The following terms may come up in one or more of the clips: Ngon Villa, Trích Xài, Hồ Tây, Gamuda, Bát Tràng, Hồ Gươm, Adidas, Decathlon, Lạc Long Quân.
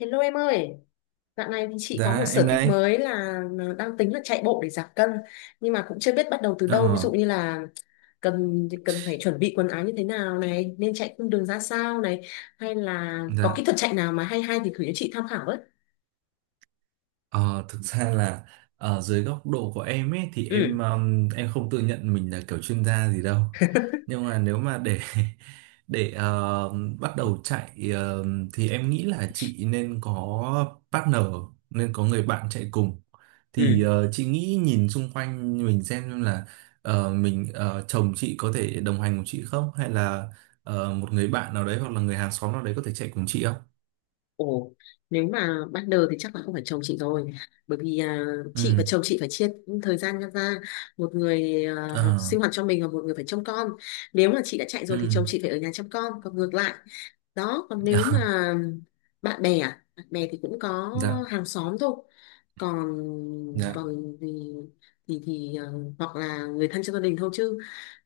Hello em ơi, dạo này thì chị có một Dạ em sở thích đây. mới là đang tính là chạy bộ để giảm cân, nhưng mà cũng chưa biết bắt đầu từ Ờ, đâu. Ví dụ như là cần cần phải chuẩn bị quần áo như thế nào này, nên chạy cung đường ra sao này, hay là có kỹ dạ. thuật chạy nào mà hay hay thì gửi cho chị tham khảo với. Ờ, Thực ra là ở dưới góc độ của em ấy thì Ừ. em không tự nhận mình là kiểu chuyên gia gì đâu. Nhưng mà nếu mà để để bắt đầu chạy, thì em nghĩ là chị nên có partner, nên có người bạn chạy cùng. Thì Ừ. Chị nghĩ nhìn xung quanh mình xem là mình, chồng chị có thể đồng hành cùng chị không, hay là một người bạn nào đấy hoặc là người hàng xóm nào đấy có thể chạy cùng chị không? Ồ, nếu mà ban đầu thì chắc là không phải chồng chị rồi, bởi vì chị và Ừ. chồng chị phải chia thời gian ra, một người Ờ, sinh hoạt cho mình và một người phải trông con. Nếu mà chị đã chạy ừ. rồi thì chồng chị phải ở nhà trông con, còn ngược lại đó. Còn nếu mà bạn bè thì cũng có Dạ, hàng xóm thôi. còn dạ, còn thì thì thì ờ, hoặc là người thân trong gia đình thôi, chứ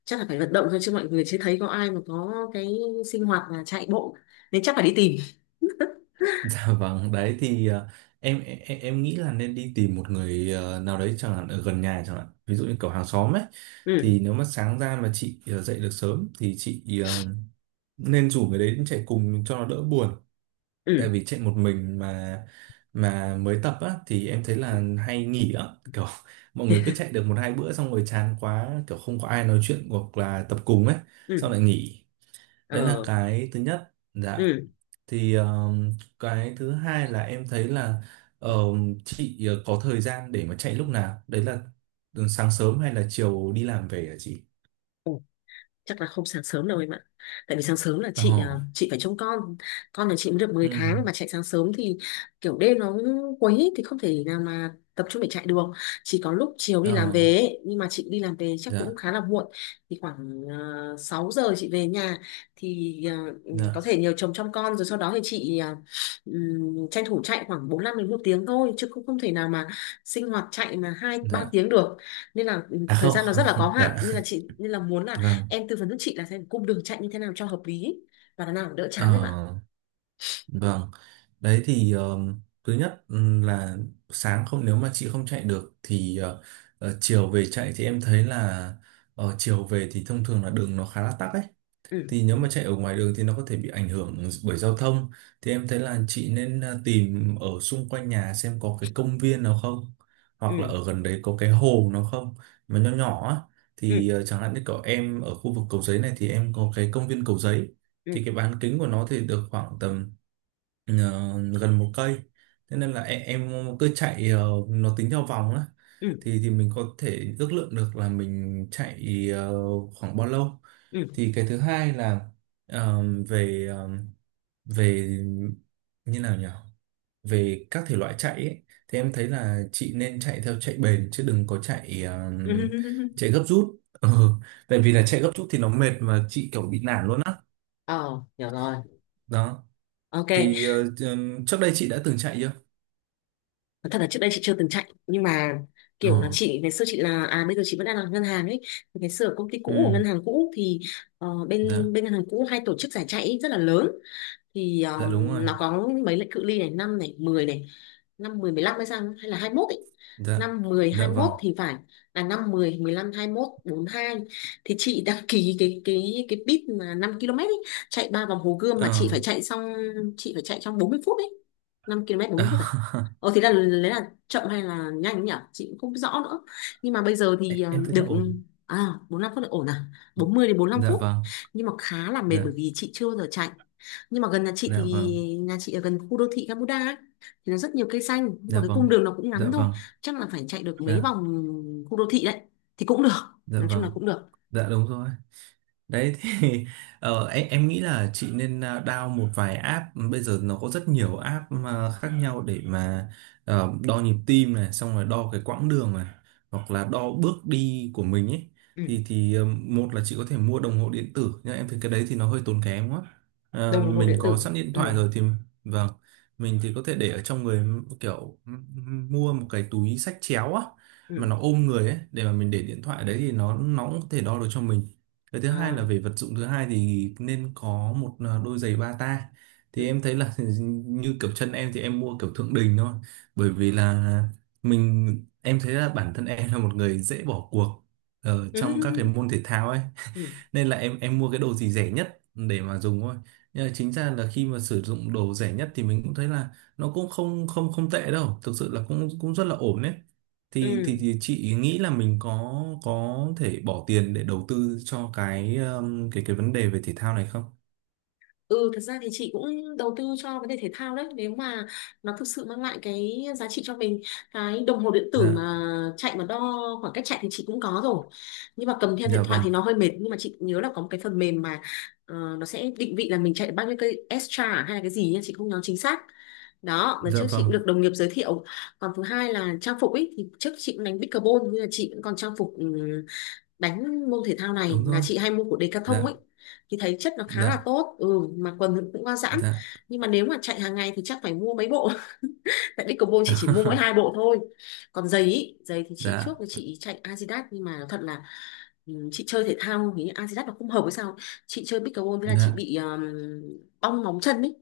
chắc là phải vận động thôi, chứ mọi người chưa thấy có ai mà có cái sinh hoạt là chạy bộ, nên chắc phải đi tìm. dạ vâng. Đấy thì em nghĩ là nên đi tìm một người nào đấy chẳng hạn, ở gần nhà chẳng hạn, ví dụ như kiểu hàng xóm ấy, Ừ. thì nếu mà sáng ra mà chị dậy được sớm thì chị nên rủ người đấy đến chạy cùng cho nó đỡ buồn. Tại Ừ. vì chạy một mình, mà mới tập á, thì em thấy là hay nghỉ á. Kiểu mọi người cứ chạy được một hai bữa xong rồi chán quá, kiểu không có ai nói chuyện hoặc là tập cùng ấy, Ừ. xong lại nghỉ. Đấy là Ờ. cái thứ nhất. Dạ. Ừ. Thì cái thứ hai là em thấy là, chị có thời gian để mà chạy lúc nào đấy là, sáng sớm hay là chiều đi làm về hả chị? Ừ. Chắc là không sáng sớm đâu em ạ, tại vì sáng sớm là Ờ. chị phải trông con. Con nhà chị mới được mười Ừ. tháng mà chạy sáng sớm thì kiểu đêm nó cũng quấy ấy, thì không thể nào mà tập trung để chạy được. Chỉ có lúc chiều đi Ờ. làm về ấy. Nhưng mà chị đi làm về chắc cũng Dạ, khá là muộn, thì khoảng 6 giờ chị về nhà, thì có dạ, thể nhờ chồng trông con, rồi sau đó thì chị tranh thủ chạy khoảng 45 đến một tiếng thôi, chứ cũng không thể nào mà sinh hoạt chạy mà hai ba dạ. tiếng được. Nên là À, thời không, gian nó không. rất là có hạn, Dạ nên là chị nên là muốn là vâng. em tư vấn giúp chị là xem cung đường chạy như thế nào cho hợp lý và là nào đỡ chán em ạ. Ờ, vâng. Đấy thì thứ nhất, là sáng không, nếu mà chị không chạy được thì chiều về chạy thì em thấy là, chiều về thì thông thường là đường nó khá là tắc ấy, Ừ. thì nếu mà chạy ở ngoài đường thì nó có thể bị ảnh hưởng bởi giao thông, thì em thấy là chị nên tìm ở xung quanh nhà xem có cái công viên nào không, Ừ. hoặc là ở gần đấy có cái hồ nào không mà nhỏ nhỏ á. Ừ. Thì chẳng hạn như cậu em ở khu vực Cầu Giấy này thì em có cái công viên Cầu Giấy. Ừ. Thì cái bán kính của nó thì được khoảng tầm ờ, gần một cây. Thế nên là em cứ chạy, nó tính theo vòng á. Ừ. Thì mình có thể ước lượng được là mình chạy khoảng bao lâu. Ừ. Thì cái thứ hai là, ờ, về, về như nào nhỉ, về các thể loại chạy ấy, thì em thấy là chị nên chạy theo chạy bền chứ đừng có chạy, Ừ. chạy gấp rút. Ừ. Tại vì là chạy gấp rút thì nó mệt mà chị kiểu bị nản luôn á. Ờ, hiểu rồi. Đó. Ok. Thì trước đây chị đã từng chạy chưa? Thật là trước đây chị chưa từng chạy, nhưng mà Ờ. kiểu là chị ngày xưa, chị là à bây giờ chị vẫn đang làm ngân hàng ấy. Ngày xưa ở công ty cũ, của Ừ, ngân hàng cũ thì bên dạ, bên ngân hàng cũ hay tổ chức giải chạy rất là lớn. Thì dạ đúng rồi, nó có mấy lệnh cự ly này: năm này, 10 này, năm mười mười lăm hay sao, hay là 21 ấy. dạ, Năm mười hai dạ mốt vâng. thì phải, là năm mười mười lăm hai mốt bốn hai. Thì chị đăng ký cái bit mà 5 km ấy, chạy ba vòng Hồ Gươm mà chị Ờ. phải chạy xong, chị phải chạy trong 40 phút ấy. 5 km mươi phút à. Ờ thì là lấy là chậm hay là nhanh ấy nhỉ, chị cũng không rõ nữa. Nhưng mà bây giờ em thì em thấy được là ổn. à. 45 phút là ổn à, bốn mươi đến bốn lăm Dạ phút vâng, nhưng mà khá là mệt bởi dạ, vì chị chưa bao giờ chạy. Nhưng mà gần nhà chị thì dạ vâng, nhà chị ở gần khu đô thị Gamuda ấy, thì nó rất nhiều cây xanh, nhưng mà dạ cái cung vâng, đường nó cũng dạ ngắn thôi, vâng, chắc là phải chạy được mấy dạ, vòng khu đô thị đấy thì cũng được. dạ Nói chung là vâng, cũng được. dạ đúng rồi. Đấy thì em nghĩ là chị nên down một vài app. Bây giờ nó có rất nhiều app mà khác nhau để mà đo nhịp tim này, xong rồi đo cái quãng đường này, hoặc là đo bước đi của mình ấy. Ừ. Thì một là chị có thể mua đồng hồ điện tử nhưng em thấy cái đấy thì nó hơi tốn kém quá. Ờ, Đồng hồ mình điện có tử. sẵn điện thoại Ừ. rồi thì, vâng, mình thì có thể để ở trong người, kiểu mua một cái túi xách chéo á mà Ừ. nó ôm người ấy, để mà mình để điện thoại đấy thì nó cũng có thể đo được cho mình. Cái thứ hai À. là về vật dụng, thứ hai thì nên có một đôi giày bata. Thì Ừ. em thấy là như kiểu chân em thì em mua kiểu Thượng Đình thôi. Bởi vì là mình em thấy là bản thân em là một người dễ bỏ cuộc ở Ừ. trong các cái môn thể thao ấy, Ừ. nên là em mua cái đồ gì rẻ nhất để mà dùng thôi. Nhưng mà chính ra là khi mà sử dụng đồ rẻ nhất thì mình cũng thấy là nó cũng không không không tệ đâu, thực sự là cũng cũng rất là ổn đấy. thì, Ừ. thì thì chị nghĩ là mình có thể bỏ tiền để đầu tư cho cái, cái vấn đề về thể thao này không? Ừ, thật ra thì chị cũng đầu tư cho vấn đề thể thao đấy, nếu mà nó thực sự mang lại cái giá trị cho mình. Cái đồng hồ điện tử Dạ, mà chạy mà đo khoảng cách chạy thì chị cũng có rồi, nhưng mà cầm theo điện dạ thoại vâng, thì nó hơi mệt. Nhưng mà chị nhớ là có một cái phần mềm mà nó sẽ định vị là mình chạy được bao nhiêu cây extra hay là cái gì nha, chị không nhớ chính xác. Đó, lần dạ trước chị cũng vâng, được đồng nghiệp giới thiệu. Còn thứ hai là trang phục ấy, thì trước chị cũng đánh pickleball nhưng mà chị cũng còn trang phục. Ừ, Đánh môn thể thao này đúng là rồi, chị hay mua của Decathlon dạ, ấy, thì thấy chất nó khá là dạ, tốt. Ừ mà quần thì cũng qua giãn, dạ. nhưng mà nếu mà chạy hàng ngày thì chắc phải mua mấy bộ. Tại Decathlon chị chỉ mua mỗi hai bộ thôi. Còn giày ý, giày thì chị, Dạ, trước thì chị chạy Adidas, nhưng mà nói thật là, chị chơi thể thao thì Adidas nó không hợp với sao. Chị chơi pickleball với là chị dạ, bị bong móng chân ấy,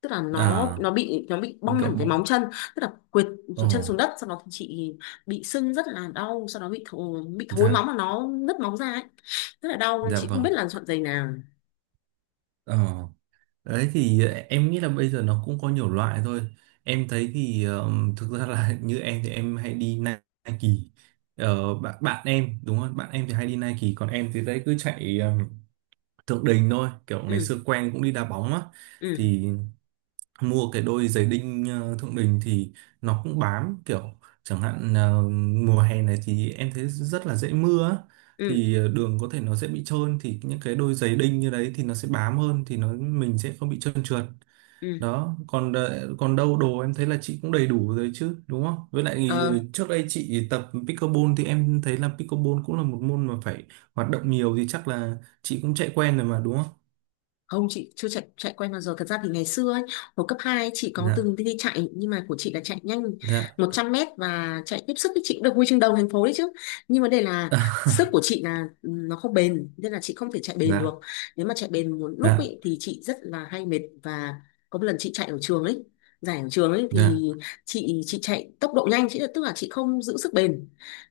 tức là nó à, nó bị nó bị bong cậu hẳn cái bọn, móng chân. Tức là quệt ồ, chân xuống đất, sau đó thì chị bị sưng rất là đau, sau đó bị thối móng dạ, mà nó nứt móng ra ấy, rất là đau. dạ Chị không biết vâng, là chọn giày nào. ờ. Đấy thì em nghĩ là bây giờ nó cũng có nhiều loại thôi. Em thấy thì thực ra là, như em thì em hay đi Nike. Ờ, bạn bạn em đúng không? Bạn em thì hay đi Nike, còn em thì đấy cứ chạy Thượng Đình thôi. Kiểu ngày Ừ. xưa quen cũng đi đá bóng á, Ừ. thì mua cái đôi giày đinh Thượng Đình thì nó cũng bám, kiểu chẳng hạn mùa hè này thì em thấy rất là dễ mưa á. Ừ. Thì đường có thể nó sẽ bị trơn, thì những cái đôi giày đinh như đấy thì nó sẽ bám hơn, thì nó mình sẽ không bị trơn trượt. Ừ. Đó. Còn còn đâu đồ em thấy là chị cũng đầy đủ rồi chứ, đúng không? Với lại thì Ờ. trước đây chị tập pickleball thì em thấy là pickleball cũng là một môn mà phải hoạt động nhiều, thì chắc là chị cũng chạy quen rồi mà đúng không? Không, chị chưa chạy chạy quay bao giờ. Thật ra thì ngày xưa ấy, hồi cấp 2 ấy, chị có Dạ, từng đi chạy. Nhưng mà của chị là chạy nhanh dạ. 100 mét. Và chạy tiếp sức thì chị cũng được huy chương đầu thành phố đấy chứ. Nhưng vấn đề là sức của chị là nó không bền. Nên là chị không thể chạy bền được. Dạ, Nếu mà chạy bền một lúc dạ, ấy, thì chị rất là hay mệt. Và có một lần chị chạy ở trường ấy, giải ở trường ấy, dạ, thì chị chạy tốc độ nhanh, chị tức là chị không giữ sức bền.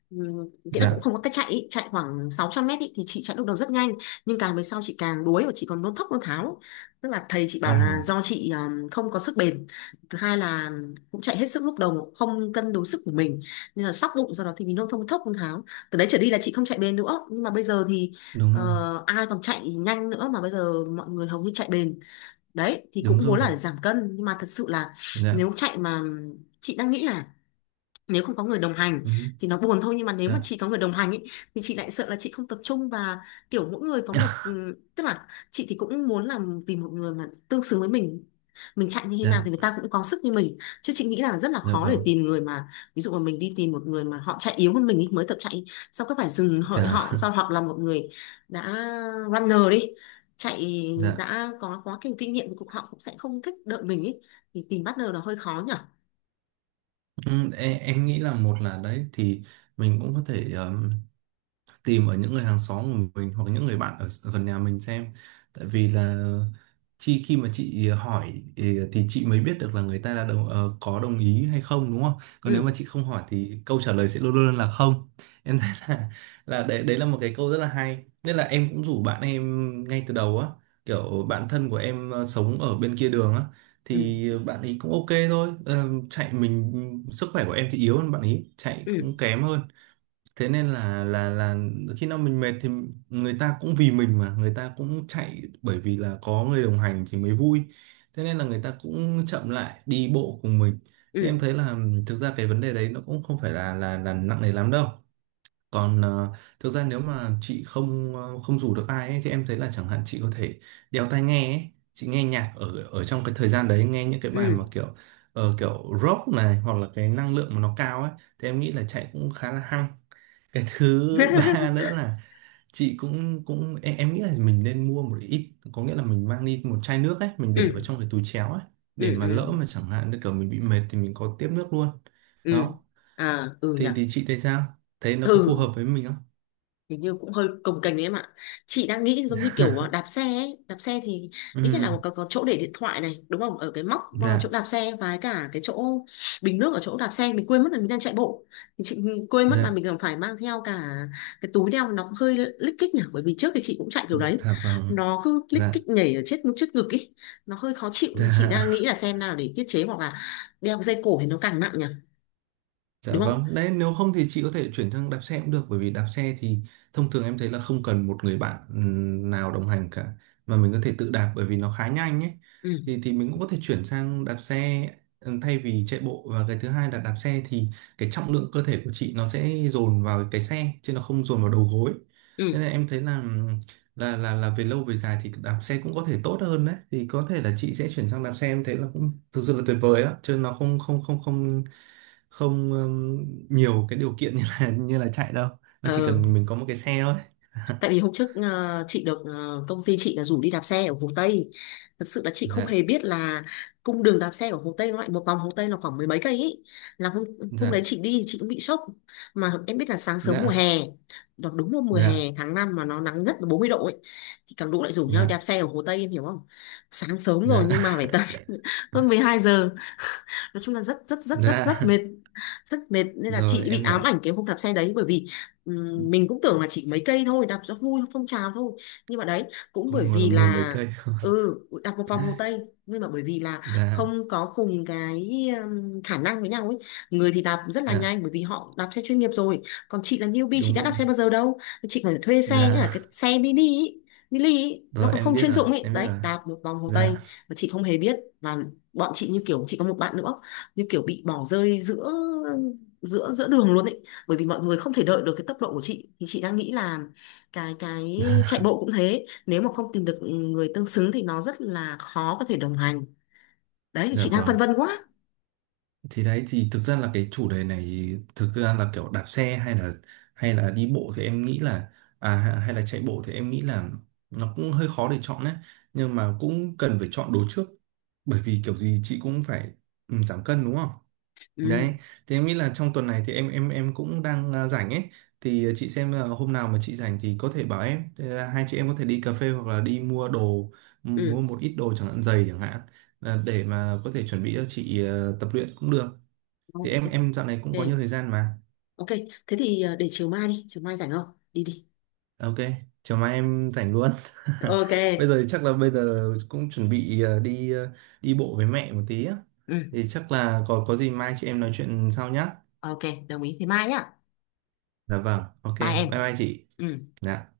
Ừ, nghĩa là cũng dạ, không có cách chạy ý. Chạy khoảng 600 mét ý, thì chị chạy lúc đầu rất nhanh, nhưng càng về sau chị càng đuối, và chị còn nôn thốc nôn tháo. Tức là thầy chị ờ, bảo là do chị không có sức bền. Thứ hai là cũng chạy hết sức lúc đầu, không cân đối sức của mình, nên là sóc bụng, do đó thì mình nôn thốc nôn tháo. Từ đấy trở đi là chị không chạy bền nữa. Nhưng mà bây giờ thì đúng rồi, ai còn chạy nhanh nữa, mà bây giờ mọi người hầu như chạy bền. Đấy thì đúng cũng muốn rồi, là để giảm cân, nhưng mà thật sự là dạ. nếu chạy mà, chị đang nghĩ là, nếu không có người đồng hành Ừ, thì nó buồn thôi. Nhưng mà nếu mà dạ. chị có người đồng hành ý, thì chị lại sợ là chị không tập trung. Và kiểu mỗi người có một tức là chị thì cũng muốn là tìm một người mà tương xứng với mình chạy như thế nào Dạ, thì người ta cũng có sức như mình. Chứ chị nghĩ là rất là dạ khó để vâng, tìm người mà, ví dụ mà mình đi tìm một người mà họ chạy yếu hơn mình ý, mới tập chạy, xong cứ phải dừng hợi dạ, họ do, hoặc là một người đã runner đi chạy dạ. đã có quá kinh kinh nghiệm thì cũng họ cũng sẽ không thích đợi mình ý, thì tìm partner là hơi khó nhở. Ừ, em nghĩ là, một là đấy thì mình cũng có thể tìm ở những người hàng xóm của mình hoặc những người bạn ở ở gần nhà mình xem. Tại vì là chị, khi mà chị hỏi thì chị mới biết được là người ta đã có đồng ý hay không, đúng không? Còn nếu mà Ừ. chị không hỏi thì câu trả lời sẽ luôn luôn là không. Em thấy là đấy đấy là một cái câu rất là hay, nên là em cũng rủ bạn em ngay từ đầu á. Kiểu bạn thân của em sống ở bên kia đường á, Ừ. thì bạn ấy cũng ok thôi. Ờ, chạy mình, sức khỏe của em thì yếu hơn, bạn ấy chạy Ừ. cũng kém hơn. Thế nên là khi nào mình mệt thì người ta cũng vì mình mà người ta cũng chạy, bởi vì là có người đồng hành thì mới vui, thế nên là người ta cũng chậm lại đi bộ cùng mình. Thì em Ừ. thấy là, thực ra cái vấn đề đấy nó cũng không phải là nặng nề lắm đâu. Còn thực ra nếu mà chị không, không rủ được ai ấy, thì em thấy là chẳng hạn chị có thể đeo tai nghe ấy. Chị nghe nhạc ở, trong cái thời gian đấy, nghe những cái bài mà Ừ. kiểu, kiểu rock này, hoặc là cái năng lượng mà nó cao ấy, thì em nghĩ là chạy cũng khá là hăng. Cái thứ ba nữa là chị cũng cũng em nghĩ là mình nên mua một ít, có nghĩa là mình mang đi một chai nước ấy, mình để vào Ừ. trong cái túi chéo ấy, để Ừ. mà Ừ. lỡ mà chẳng hạn như kiểu mình bị mệt thì mình có tiếp nước luôn. Ừ. Đó. À, ừ nhỉ. Thì chị thấy sao, thấy nó có phù Ừ, hợp với mình không? hình như cũng hơi cồng kềnh đấy em ạ. Chị đang nghĩ giống như kiểu đạp xe ấy, đạp xe thì Ừ, ít nhất là có chỗ để điện thoại này, đúng không, ở cái móc chỗ dạ, đạp xe, và cả cái chỗ bình nước ở chỗ đạp xe, mình quên mất là mình đang chạy bộ, thì chị quên mất là dạ, mình còn phải mang theo cả cái túi đeo, nó cũng hơi lích kích nhỉ, bởi vì trước thì chị cũng chạy kiểu đấy, dạ vâng, nó cứ lích dạ, kích nhảy ở chết trước ngực ấy, nó hơi khó chịu. Nhưng chị đang dạ. nghĩ là xem nào để tiết chế, hoặc là đeo cái dây cổ thì nó càng nặng nhỉ, Dạ đúng không. vâng, đấy, nếu không thì chị có thể chuyển sang đạp xe cũng được, bởi vì đạp xe thì thông thường em thấy là không cần một người bạn nào đồng hành cả, mà mình có thể tự đạp, bởi vì nó khá nhanh ấy. Ừ. Thì mình cũng có thể chuyển sang đạp xe thay vì chạy bộ. Và cái thứ hai là, đạp xe thì cái trọng lượng cơ thể của chị nó sẽ dồn vào cái xe chứ nó không dồn vào đầu gối. Thế Ừ. nên em thấy là, là về lâu về dài thì đạp xe cũng có thể tốt hơn. Đấy thì có thể là chị sẽ chuyển sang đạp xe, em thấy là cũng thực sự là tuyệt vời đó chứ, nó không không không không không nhiều cái điều kiện như là như là chạy đâu, nó chỉ Ờ, cần mình có một cái xe thôi. tại vì hôm trước chị được công ty chị là rủ đi đạp xe ở Hồ Tây. Thật sự là chị không Dạ, hề biết là cung đường đạp xe ở Hồ Tây nó lại một vòng Hồ Tây là khoảng mười mấy cây ý. Là hôm hôm đấy dạ, chị đi thì chị cũng bị sốc, mà em biết là sáng sớm mùa dạ, hè đó, đúng hôm mùa hè dạ, tháng 5 mà nó nắng nhất là 40 độ ấy, thì cả lũ lại rủ nhau đạp dạ, xe ở Hồ Tây, em hiểu không. Sáng sớm rồi, dạ. nhưng mà phải tới hơn 12 giờ. Nói chung là rất rất rất rất rất Dạ, mệt. Rất mệt, nên là rồi chị bị em hiểu. ám ảnh cái hôm đạp xe đấy, bởi vì mình cũng tưởng là chỉ mấy cây thôi, đạp cho vui phong trào thôi. Nhưng mà đấy, cũng bởi Không ngờ là vì mười mấy là cây. ừ đạp một vòng Hồ Tây. Nhưng mà bởi vì là Dạ, không có cùng cái khả năng với nhau ấy, người thì đạp rất là dạ nhanh bởi vì họ đạp xe chuyên nghiệp rồi, còn chị là newbie, chị đúng đã rồi. đạp xe bao giờ đâu. Chị phải thuê xe nhá, Dạ, cái xe mini ý, nó rồi còn em không biết chuyên rồi, dụng ấy. em biết Đấy, rồi. đạp một vòng Hồ Dạ, Tây mà chị không hề biết, và bọn chị như kiểu, chị có một bạn nữa, như kiểu bị bỏ rơi giữa giữa giữa đường luôn ấy, bởi vì mọi người không thể đợi được cái tốc độ của chị. Thì chị đang nghĩ là cái chạy bộ cũng thế, nếu mà không tìm được người tương xứng thì nó rất là khó có thể đồng hành. Đấy thì dạ chị đang vâng. phân vân quá. Thì đấy thì, thực ra là cái chủ đề này, thực ra là kiểu đạp xe hay là, đi bộ thì em nghĩ là, hay là chạy bộ thì em nghĩ là nó cũng hơi khó để chọn đấy. Nhưng mà cũng cần phải chọn đồ trước, bởi vì kiểu gì chị cũng phải, giảm cân đúng không? Ừ. Đấy thì em nghĩ là trong tuần này thì em cũng đang rảnh ấy, thì chị xem là hôm nào mà chị rảnh thì có thể bảo em. Thế là hai chị em có thể đi cà phê, hoặc là đi mua đồ, mua Ừ. một ít đồ chẳng hạn, giày chẳng hạn, là để mà có thể chuẩn bị cho chị tập luyện cũng được. Thì em Ok. em dạo này cũng có nhiều thời gian mà. Ok, thế thì để chiều mai đi, chiều mai rảnh không, đi đi. À, ok, chiều mai em rảnh luôn. Ok. Bây giờ thì chắc là bây giờ cũng chuẩn bị đi bộ với mẹ một tí á, Ừ. thì chắc là có gì mai chị em nói chuyện sau nhá. Ok, đồng ý, thế mai nhá. Dạ vâng, ok, Bye bye em. bye chị. Ừ. Dạ.